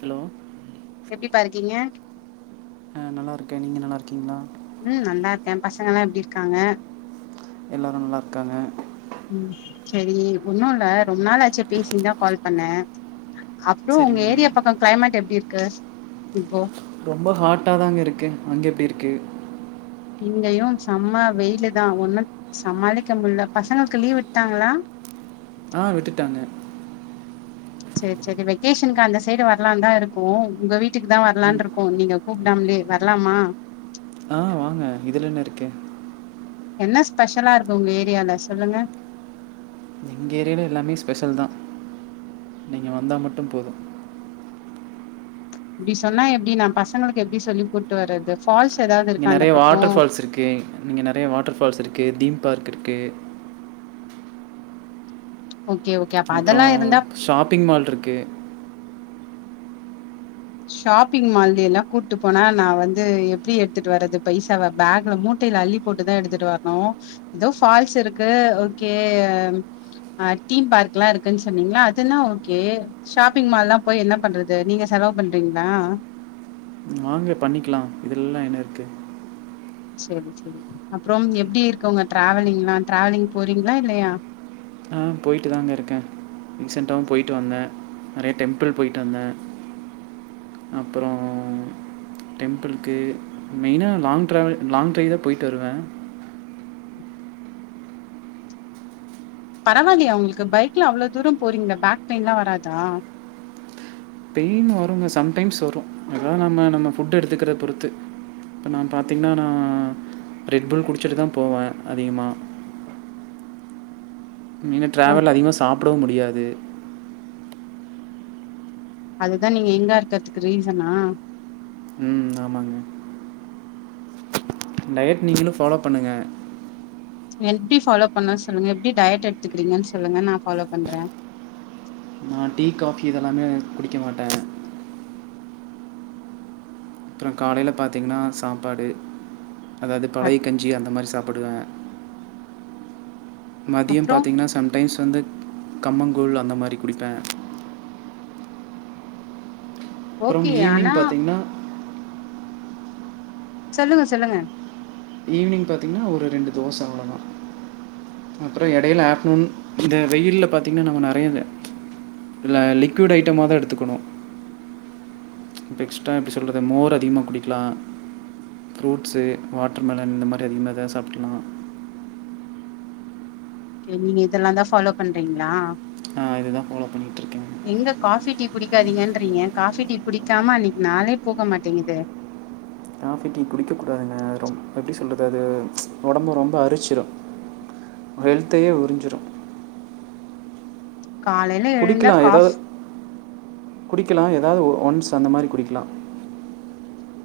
hello எப்டிப்பா இருக்கீங்க ஆ நல்லாருக்கே நீங்க நல்லாருக்கீங்ளா ம் நல்லாருக்கே பசங்கெல்லா எப்டி இருக்காங்க எல்லாரு நல்லார்க்காங்க ம் செரி ஒன்னு இல்ல ரொம்ப நாாளாச்சு பேசி அதா கால் பண்ணே அப்றோ உங்க சரிங்க ஏரியா பக்கோ க்ளைமேட் எப்டி இர்க்கு இப்போ ரொம்ப ஹாட்டா தாங்க இருக்கு அங்க எப்டி இருக்கு இங்கயு செம்ம வெயிலு தா ஒன்னு சமாளிக்க முட்ல பசங்கள்க்கு லீவ் விட்டாங்களா ஆ விட்டுட்டாங்க சேரி சேரி வெகேஷனுக்கு அந்த சைடு வர்லான்தா இருக்கோ உங்க வீட்டுக்கு தா ம் வர்லான்ருக்கோ நீங்க கூப்டாம்லே வர்லாமா ஆ வாங்க இதுலென்ன இருக்கு என்ன ஸ்பெஷலா இருக்கு உங்க ஏரியால சொல்லுங்க எங்க ஏரியால எல்லாமே ஸ்பெஷல் தா நீங்க வந்தா மட்டு போது இப்டி சொன்னா எப்டி நா பசங்களுக்கு எப்டி சொல்லி கூட்டு வரது ஃபால்ஸ் எதாவ்து இருக்கா அந்த பக்கோ ஸ் இருக்கு ம் இங்க நெறய வாட்டர்ஃபால்ஸ் இருக்கு தீம் பார்க் இருக்கு ஓகே ஓ அப்றோம் ஷாப்பிங் மால் இருக்கு ஷாப்பிங் மால்ல எல்லாம் கூட்டு போனா நா வந்து எப்டி எடுத்துட்டு வறது பைசாவ பேக்ல மூட் மூட்டைல அள்ளி போட்டுதான் எடுத்துட்டு வரணும் ஏதோ ஃபால்ஸ் இருக்கு ஓகே ஆஹ் தீம் பார்க்லாம் இருக்குன்னு சொன்னீங்களா அதெலாம் ஓகே ஷாப்பிங் மால்லாம் போய் என்ன பண்றது நீங்க செலவு பண்றீங்ளா வாங்க பண்ணிக்கலாம் இதெல எல்லாம் என்ன இருக்கு சேரி சேரி அப்புறோம் எப்டி இருக்கு உங்க டிராவலிங்லாம் டிராவலிங் போறீங்ளா இல்லயா ஆ போய்ட்டு தாங்க இருக்கேன் ரீசென்ண்டாவும் போயிட்டு வந்தேன் நறய டெம்பிள் போயிட்டு வந்தேன் அப்புறோம் டெம்பிள்க்கு மெயினா லாங் டிராவல் லாங் ட்ரைவ் தான் போயிட்டு வருவேன் பரவாலயா உங்ளுக்கு பைக்ல அவ்ளோ தூரம் போறீங்ளே பஃக் பெயின்லா வராதா பெயின் வருங்க சம்டைம்ஸ் வரும் அதான் நம்ம நம்ம ஃபுட் எடுத்துக்குறது பொறுத்து இப்ப நா பாத்தீங்கன்னா நா ரெட் புல் குடிச்சிட்டு தான் போவேன் அதிகமா நீங்க ஓ ட்ராவல்ல அதிகமா சாப்டவும் முடியாது அதுதான் நீங்க எங்கா இருக்கர்துக்கு ரீசனா ம் ஆமாங்க டயட் நீங்களு ஃபாலோ பண்ணுங்க எப்டி ஃபாலோ பண்ணு சொல்லுங்க எப்டி டயட் எடுத்துக்கிறீங்கன்னு சொல்லுங்க நா ஃபாலோ பண்றேன் நா டீ காபி இதெல்லாமே குடிக்க மாட்டேன் அப்றோ காலையில பாத்தீங்கன்னா சாப்பாடு அதாவது அ பழைய கன் ஞ்சி அந்த மாரி சாப்பிடுவேன் மதியோம் அப்றோ பாத்தீங்ன்னா சம் டைம்ஸ் வந்து கம்மங்கூழ் அந்த மாரி குடிப்பேன் அப்றோம் ஓகே ஆனா ஈவ்னி்ங் பாத்திங்ன்னா சொல்லுங்க சொல்லுங்க ஈவ்னிங் பாத்தீங்ன்னா ஒரு ரெண்டு தோச அவ்ளோதான் அப்றோ எடையில ஆப்டநூன் இந்த வெயில்ல பாத்தீங்ன்னா நம்ப நறைய இத இல்ல லிக்விட் ஐட்டமாதான் எடுத்துக்கணு இப்ப எக்ஸ்டா எப்டி சொல்றது மோர் அதிகமா குடிக்லாம் ப்ரூட்ஸ் வாட் டர்மெலன் இந்த மாரி அதிகமா எதாது சாப்ட்லாம் ஓகே நீங்க இதெல்லா தான் ஃபாலோ பண்றீங்ளா நா இததா ஃபாலோ பண்ணிட்ருக்கேன் எங்க காஃபி டீ குடிக்காதீங்கன்றீங்க காஃபி டீ குடிக்காம அன்னைக்கு நாளே போக மாட்டேங்குதே காஃபி டீ குடிக்க கூடாதுங்க ரொம் எப்டி சொல்றது அது ஒடம்பு ரொம்ப அரிச்சிரும் ஒரு ஹெல்த்தயே உறிஞ்சுரும் காலைல குடிக்கலா எதாது குடிக்கலாம் எதாவது ஒ ஒன்ஸ் அந்த மாரி குடிக்கலாம்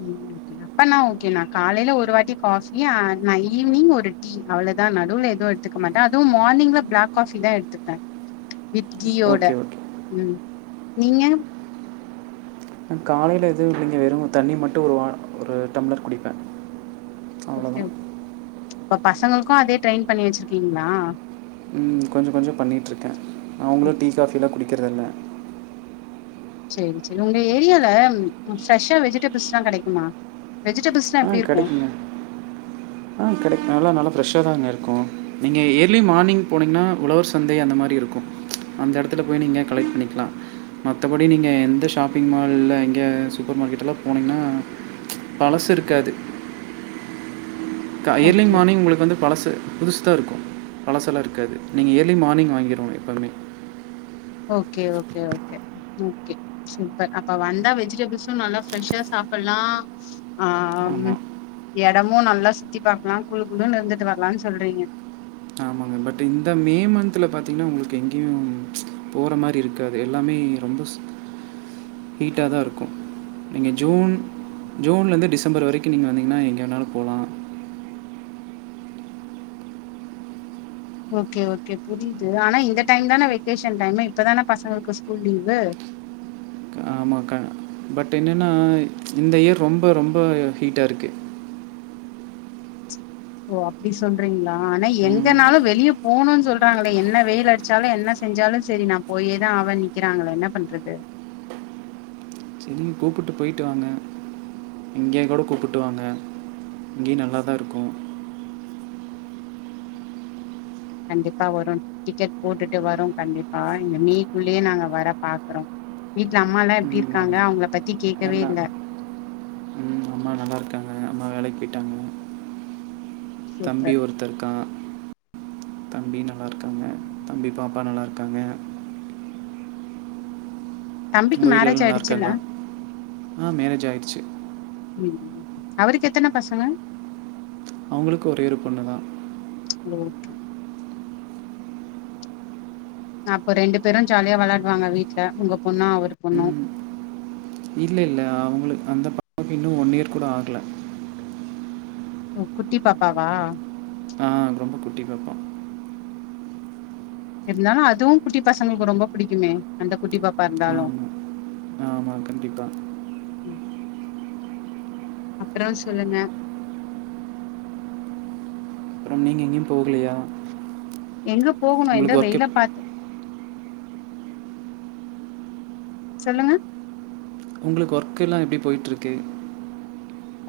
ம் ஓகே அப்பனா ஓகே நா காலையில ஒரு வாட்டி காபி அ நா ஈவ்னிங் ஒரு டீ டீ அவ்ளதான் நடுவுல எதும் எடுத்துக்க மாட்டேன் அதுவும் மான்னிங்ல பிளாக் காபி தான் எடுத்துப்பேன் வித் கீயோட ஓகே ஓகே ம் நீங்க நா காலைல எதுவு இல்லைங்க வெறு தண்ணி மட்டும் ஒரு வா ஒரு டம்ளர் குடிப்பன் ஓகே இப்ப பசங்களுக்கு அதே ட்ரெயின் பண்ணி வச்சிருக்கீங்ளா ம் கொஞ்சோ கொஞ்சோ பண்ணிட்ருக்கேன் அவுங்களும் டீ காஃபியிலா குடிக்கறதில்ல சேர் செரி உங்க ஏரியால ஃப்ரெஷ்ஷா வெஜிடேபிள்ஸ்லா கெடைக்குமா வெஜிடபில்ஸ் ஆ கடைக்குங்க ஆ கடக் நல்லா நல்லா ஃப்ரெஷ்ஷா தாங் இருக்கு நீங்க ஏர்லி மானிங் போனீங்னா உழவர் சந்தை அந்த மாரி இருக்கு அந்த எடத்துல போய் நீங்க கலெக் பண்ணிக்லா மத்தபடி நீங்க எந்த ஷாப்பிங் மால்ல எங்க சூப்பர் மார்க்கெட் எல்லா போனீங்னா பழசுருக்காது க ஏர்லி ஓகே மார்னிங் உங்களுக் வந்து பழசு புதுஸ்தா இருக்கு பழசலா இருக்காது நீங்க ஏர்லி மார்னிங் வாங்கிருவோங்கே எப்பமே okay okay okay okay super அப்ப வந்தா வெஜிடபிள்ஸு நல்லா ஃப்ரெஷ்ஷா சாப்பல்லா ஆ ஆம்மு ஆமாம் எடமு நல்லா சுத்தி பாக்லா குழு குழுன்னு இருந்துட்டு வர்லான் சொல்றீங்க அ பட் இந்த மே மந்த்ல பாத்தீங்னா உங்ளுக்கு எங்யு போற மாரி இருக்காது எல்லாமே ரொம்பஸ் ஹீட்டாதா இருக்கு நீங்க ஜூன் ஜூன்லந்து டிசம்பர் வரைக்கு நீங்க வந்தீங்னா எங்கே வேணால் போலா ஓகே ஓகே புரிய்து ஆனா இந்த டைம் தான வெகேஷன் டைமு இப்பதான பசங்கள்க்கு ஸ்கூல் லீவு கா ஆமாக்கா பட் என்னன்னா இந்த இயர் ரொம்ப ரொம்ப ஹீட்டாருக்கு ஓ அப்டி சொன்றீங்ளா ஆனா ம் எங்கனாலு வெளிய போணுன் சொல்றாங்களே என்ன வெயில் அடிச்சாலு என்னஸ் செஞ்சாலு சரி நா போயேதா ஆவன் நிக்கிறாங்களே என்ன பண்றது ம் கூப்பிட்டு போய்ட்டு வாங்க இங்கே கூட கூப்பிட்டு வாங்க இங்கே நல்லா தா இருக்கு கண்டிப்பா வருன் டிக்கெட் போட்டுட்டு வரு கண்டிப்பா இங்க மீக்குள்யே நாங்க வர பாக்கறோ வீட்ல அம்மாலா ம் எப்டி ஆமாம் இருக்காங்க அவ்ங்ள பத்தி கேக்கவே எல்லாம் இல்ல ம் அம்மா நல்லார்க்காங்க அம்மாவே வேலைக் போய்ட்டாங்க தம்பி சூப்பர் ஒருத்த இருக்கா தம்பி நல்லார்க்காங்க தம்பி பாப்பா நல்லார்க்காங்க உங்க தம்பிக்கு வீட்லல்லா மேரேஜ் ஆயிடுச்சுல்ல நல்லார்க்காங்ளா ஆ மேரேஜ் ஆய்ர்ச்சு ம் அவருக்கு எத்தன பசங்க அவ்ங்ளுக்கு ஒரே ஒரு பொண்ணு தா லோகே அப்போ ரெண்டு பேரு ஜாலியா வெளாட்வாங்க வீட்ல உங்க பொண்ணு அவர் பொண்ணு இல்ல இல்ல அவ்ங்ளு அந்த பா [inaudible] இன்னு ஒன் இயர் கூட ஆக்ல ஓ குட்டி பாப்பாவா ஆ ரொம்ப குட்டி பாப்பா இருந்தாலு அதுவு குட்டி பசங்களுக்கு ரொம்ப பிடிக்குமே அந்த குட்டி பாப்பா இர்ந்தாலு ஆமாம் ஆமாம் கண்டிப்பாக ம் அப்பறோ சொல்லுங்க ப்றோ நீங் எங்யு போக்லையா எங்க போகணு இத்தா வெயில பாத்து சொல்லுங்க உங்ளுக் ஒர்க் எல்லா எப்டி போய்ட்டுருக்கு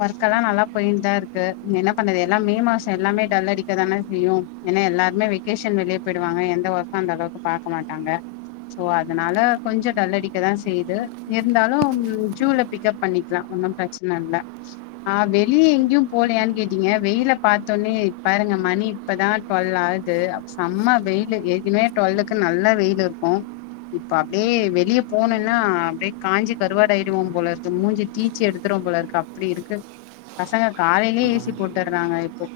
வர்க்கல்லா நல்லா போய்ன் தா இருக்கு நீ என்னா பண்ணுது எல்லா மே மாச எல்லாமே டல் அடிக்க தான செய்யு ஏனா எல்லாருமே வெக்கேஷன் வெளியே போயிடுவாங்க எந்த ஒர்க்கு அந்த அளவுக்கு பாக்க மாட்டாங்க சோ அதனால கொஞ்ச டல்லடிக்கதா செய்யுது இருந்தாலு ஜூல பிக்கப் பண்ணிக்கலா ஒன்னு பிர ச்சன இல்ல ஆ வெளியே எங்கியு போலையான்னு கேட்டீங்க வெயில்ல பாத்தோனே பாருங்க மணி இப்பதா டுவல் ஆகுது அப் செம்ம வெயிலு எற்கினே டுவெல்லுக்கு நல்ல வெயிலு இருக்கு இப்ப அப்டியே வெளியே போனன்னா அப்டியே காஞ்சி கருவாடு ஆயிடு போல இருக்கு மூஞ்சு தீச்சி எடுத் துருவ போல இருக்கு அப்டி இருக்கு பசங்க காலையிலே ஏ சி போட்டுறாங்க இப்போ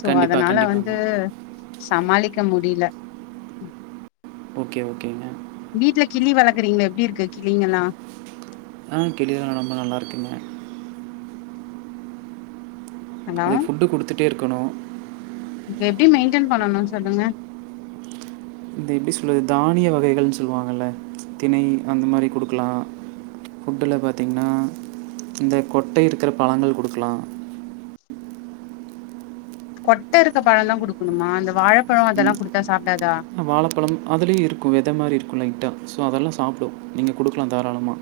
சோ கண்டிப்பாக அதனால கண்டிப்பாங்க வந்து சமாளிக்க முடியில ஓகே ஓகே ஓகேங்க வீட்ல கிளி வளர்குறீங்களே எப்டி இருக்கு கிளிங்கெல்லா ஆ கிளி எல்லா ரொம்ப நல்லாயிருக்குங்க ஹலோ அதுக்கு ஃபுட்டு குடுத்துட்டே இருக்குணு இப்ப எப்டி மெயின்டென் பண்ணணுனு சொல்லுங்க அது எப்டி சொல்றது தானிய வகைகள்னு சொல்லுவாங்கல்ல திணை அந்த மாதிரி குடுக்கலா ஃபுட்ல பாத்தீங்கன்னா இந்த கொட்டை இருக்குற பழங்கள் குடுக்கலா கொட்ட இருக்க பழோ தா குடுக்குணுமா இந்த வாழப்பழோ அதெல்லா குடுத்தா சாப்டாதா வாழப்பழம் அதுலையு இருக்கு வெத மாரி இருக்கு லைட்டா சோ அதெல்லா சாப்பிடு நீங்க குடுக்கலா தாராளமா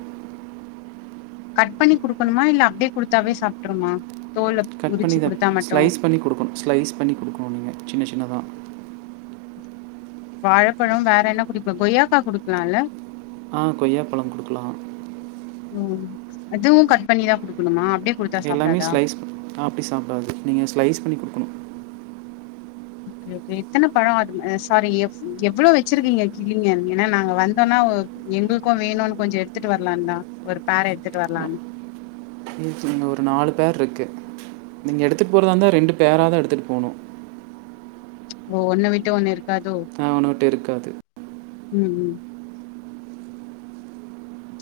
கட் பண்ணி குடுக்குணுமா இல்ல அப்டியே குடுத்தாவே சாப்ட்ருமா தோல கட் பண்ணி உரிச்சு தா குடுத்தா மட்டு ஸ்லைஸ் பண்ணி ஸ்லைஸ் பண்ணி குடுக்குணு நீங்க சின்ன சின்னதா வாழப்பழம் வேற என்ன குடிக்கு கொய்யாக்கா குடுக்கலால்ல ஆ கொய்யா பழம் குடுக்கலா ம் அதுவு கட் பண்ணிதா குடுக்குணுமா அப்டே எல்லாமே ஸ்லைஸ் அப்டி சாப்டாது நீங்க ஸ்லைஸ் பண்ணி குடுக்குனு ஓகே ஓகே எத்தனப் பழோ அது சாரி எவ்ளோ வெச்சிருக்கீங்க கிளிங்க ஏனா நாங்க வந்தோன்னா ஒரு எங்களுக்கு வேணுனு கொஞ்சோ எடுத்துட்டு வரலான்னு தா ஒரு பேர் எடுத்துட்டு வரலான்னு இங்க ஒரு நாலு பேர் இருக்கு நீங்க எடுத்துட்டு போறதா இருந்தா ரெண்டு பேரா தா எடுத்துட்டு போனு ஓ ஒன்ன விட்டு ஒண்ணு இருக்காதோ அ ஒன்னு விட்டு இருக்காது ம் ம்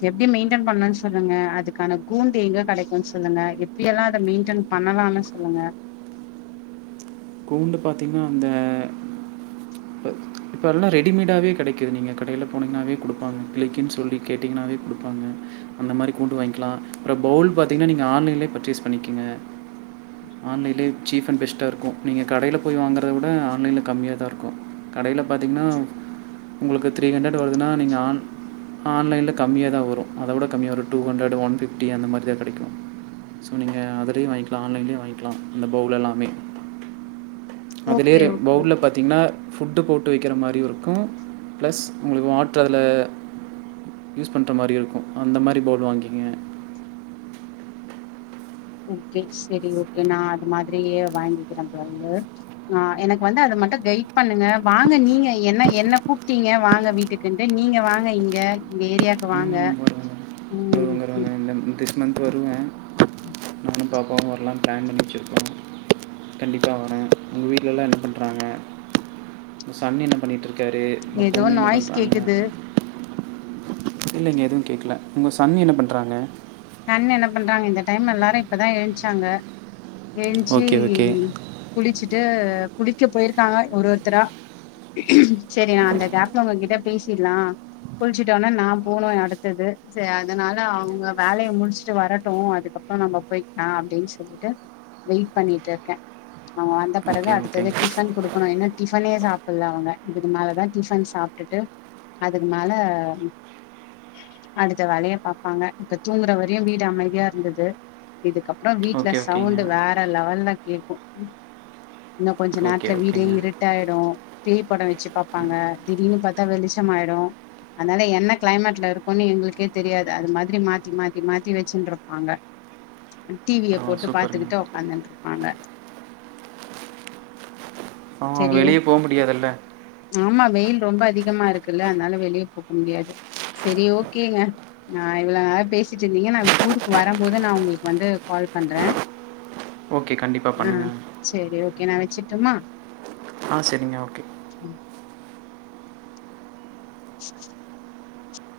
எப்டி மெயின்டென் பண்ணு சொல்லுங்க அதுக்கான கூண்டு எங்க கெடைக்குன்னு சொல்லுங்க எப்டியெல்லா அத மெயின்டன் பண்ணலான்னு சொல்லுங்க கூண்டு பாத்தீங்கன்னா அந்த ப இப்ப எல்லா ரெடிமேடாவே கெடைக்குது நீங்க கடையில போனீங்கன்னாவே குடுப்பாங்க கிளிக்கு சொல்லி கேட்டிங்னாவே குடுப்பாங்க அந்த மாரி கூண்டு வாங்கிக்கலா அப்றோ பவுல் பாத்தீங்ன்னா நீங்க ஆன்லைன்லயே பர்ச்சேஸ் பண்ணிக்கிங்க ஆன்லைன்லே சீஃப் அண்ட் பெஸ்ட்டாருக்கு நீங்க கடையில போய் வாங்கறத விட ஆன்லைன்ல கம்மியாதா இருக்கு கடையில பாத்திங்ன்னா உங்களுக்கு த்ரீ ஹண்ட்ரட் வருதுன்னா நீங்க ஆன் ஆன்லைன்ல கம்மியா தா வரு அத விட கம்மியா வரு டூ ஹண்ட்ரட் ஒன் பிஃப்டி அந்த மாரி தா கெடைக்கு ஸோ நீங்க அதுலயே வாங்கிலா ஆன்லைன்லே வாங்கிலா அந்த பவுல் எல்லாமே அதுலே ஓகே ரே ஓகே பவுல்ல ஓகே பாத்தீங்ன்னா ஃபுட்டு போட்டு வைக்கிற மாரியு இருக்கு ப்ளஸ் உங்ளுக்கு வாட்ர் அதுல யூஸ் பண்ற மாரியே இருக்கு அந்த மாரி பவுல் வாங்கிங்க ஓகே சரி ஓகே நா அது மாதிரி வாங்கிக்கிற பௌலு அ எனக்கு வந்து அத மட்டு கைட் பண்ணுங்க வாங்க நீங்க என்ன என்ன கூப்ட்டீங்க வாங்க வீட்டுக் குண்டு நீங்க வாங்க இங்க இந்த ஏரியாக்கு வாங்க ம் வருவேங்க ம் வருவேங்க வருவேங்க திஸ் மந்த் வருவே நானு பாப்பாவு வர்லானு ப்ளான் பண்ணி வச்சிருக்கே கண்டிப்பா வரே உங்க வீட்லல்லா என்ன பண்றாங்க உங்க சன் என்ன பண்ணிட்ருக்காரு உங்க ஏதோ பொண்ணு என்ன நாய்ஸ் பண்றாங்க கேக்குது இல்லைங்க எதுவு கேக்கல உங்க சன் என்ன பண்றாங்க சன் என்ன பண்றாங்க இந்த டைம்ல எல்லாரு இப்பதா எழ்ச்சாங்க எழுந்ச்சு ஓகே ஓகே குளிச்சிட்டு குளிக்க போயிருக்காங்க ஒரு ஒருத்தரா செரி நா அந்த கேப்ல உங்க கிட்ட பேசில்லா குளிச்சிட்டவொன்னே நா போனு அடுத்தது செரி அதனால அவுங்க வேலய முடிச்சுட்டு வரட்டு அதுக்கப்றோ நம்ம போய்க்கலா அப்டின்னு சொல்லிட்டு வெயிட் பண்ணிட்டுருக்க அவுங்க வந்த பிறகு ஓகே அடுத்தது ஓகேங்க டிஃபன் குடுக்கனு இன்னோ டிஃபனே சாப்பல்ல அவுங்க இதுக்கு மேலதா டிஃபன் சாப் ப்டுட்டு அதுக்கு மேல அடுத்த வேலைய பாப்பாங்க இப்ப தூங்குற வரையு வீடு அமைதியா இருந்துது இதுக்கப்றோ வீட்ல ஓகே ஓகேங்க சவுண்டு வேற லெவல்லக் கேக்கு இன்னோ கொஞ்ச ஓகே நேரத்ல வீடே ஓகேங்க இரு ட்டாயிடு பேய் படோ வெச்சு பாப்பாங்க திடீர்னு பா த்தா வெளிச்சம் ஆயிடு அதனால என்ன க்ளைமேட்ல இருக்கோன்னு எங்களுக்கே தெரியாது அது மா ரி மாத்தி மாத்தி மாத்தி வெச்சின்ருப்பாங்க டி விய பரவாயில்ல போட்டு சூப்பருங்க பாத்துக்கிட்டு ஒக்காந்துன் ருப்பாங்க பாவோ அவுங்க செரி ஓ வெளிய போ முடியாதுல்ல ஆமா வெயில் ரொம்ப அதிகமா இருக்குல்ல அதனால வெளிய போக முடியாது செரி ஓகேங்க நா இவ்ளோ நேரோ பேசிட்ருந்திங்க நா ஊருக்கு வரம் போது நா உங்களுக்கு வந்து கால் பண்ற ஓகே கண்டிப்பா பண்ணுங்க செரி ஓகே நா வெச்சிட்டும்மா ஆ செரிங்க ஓகேங்க ம்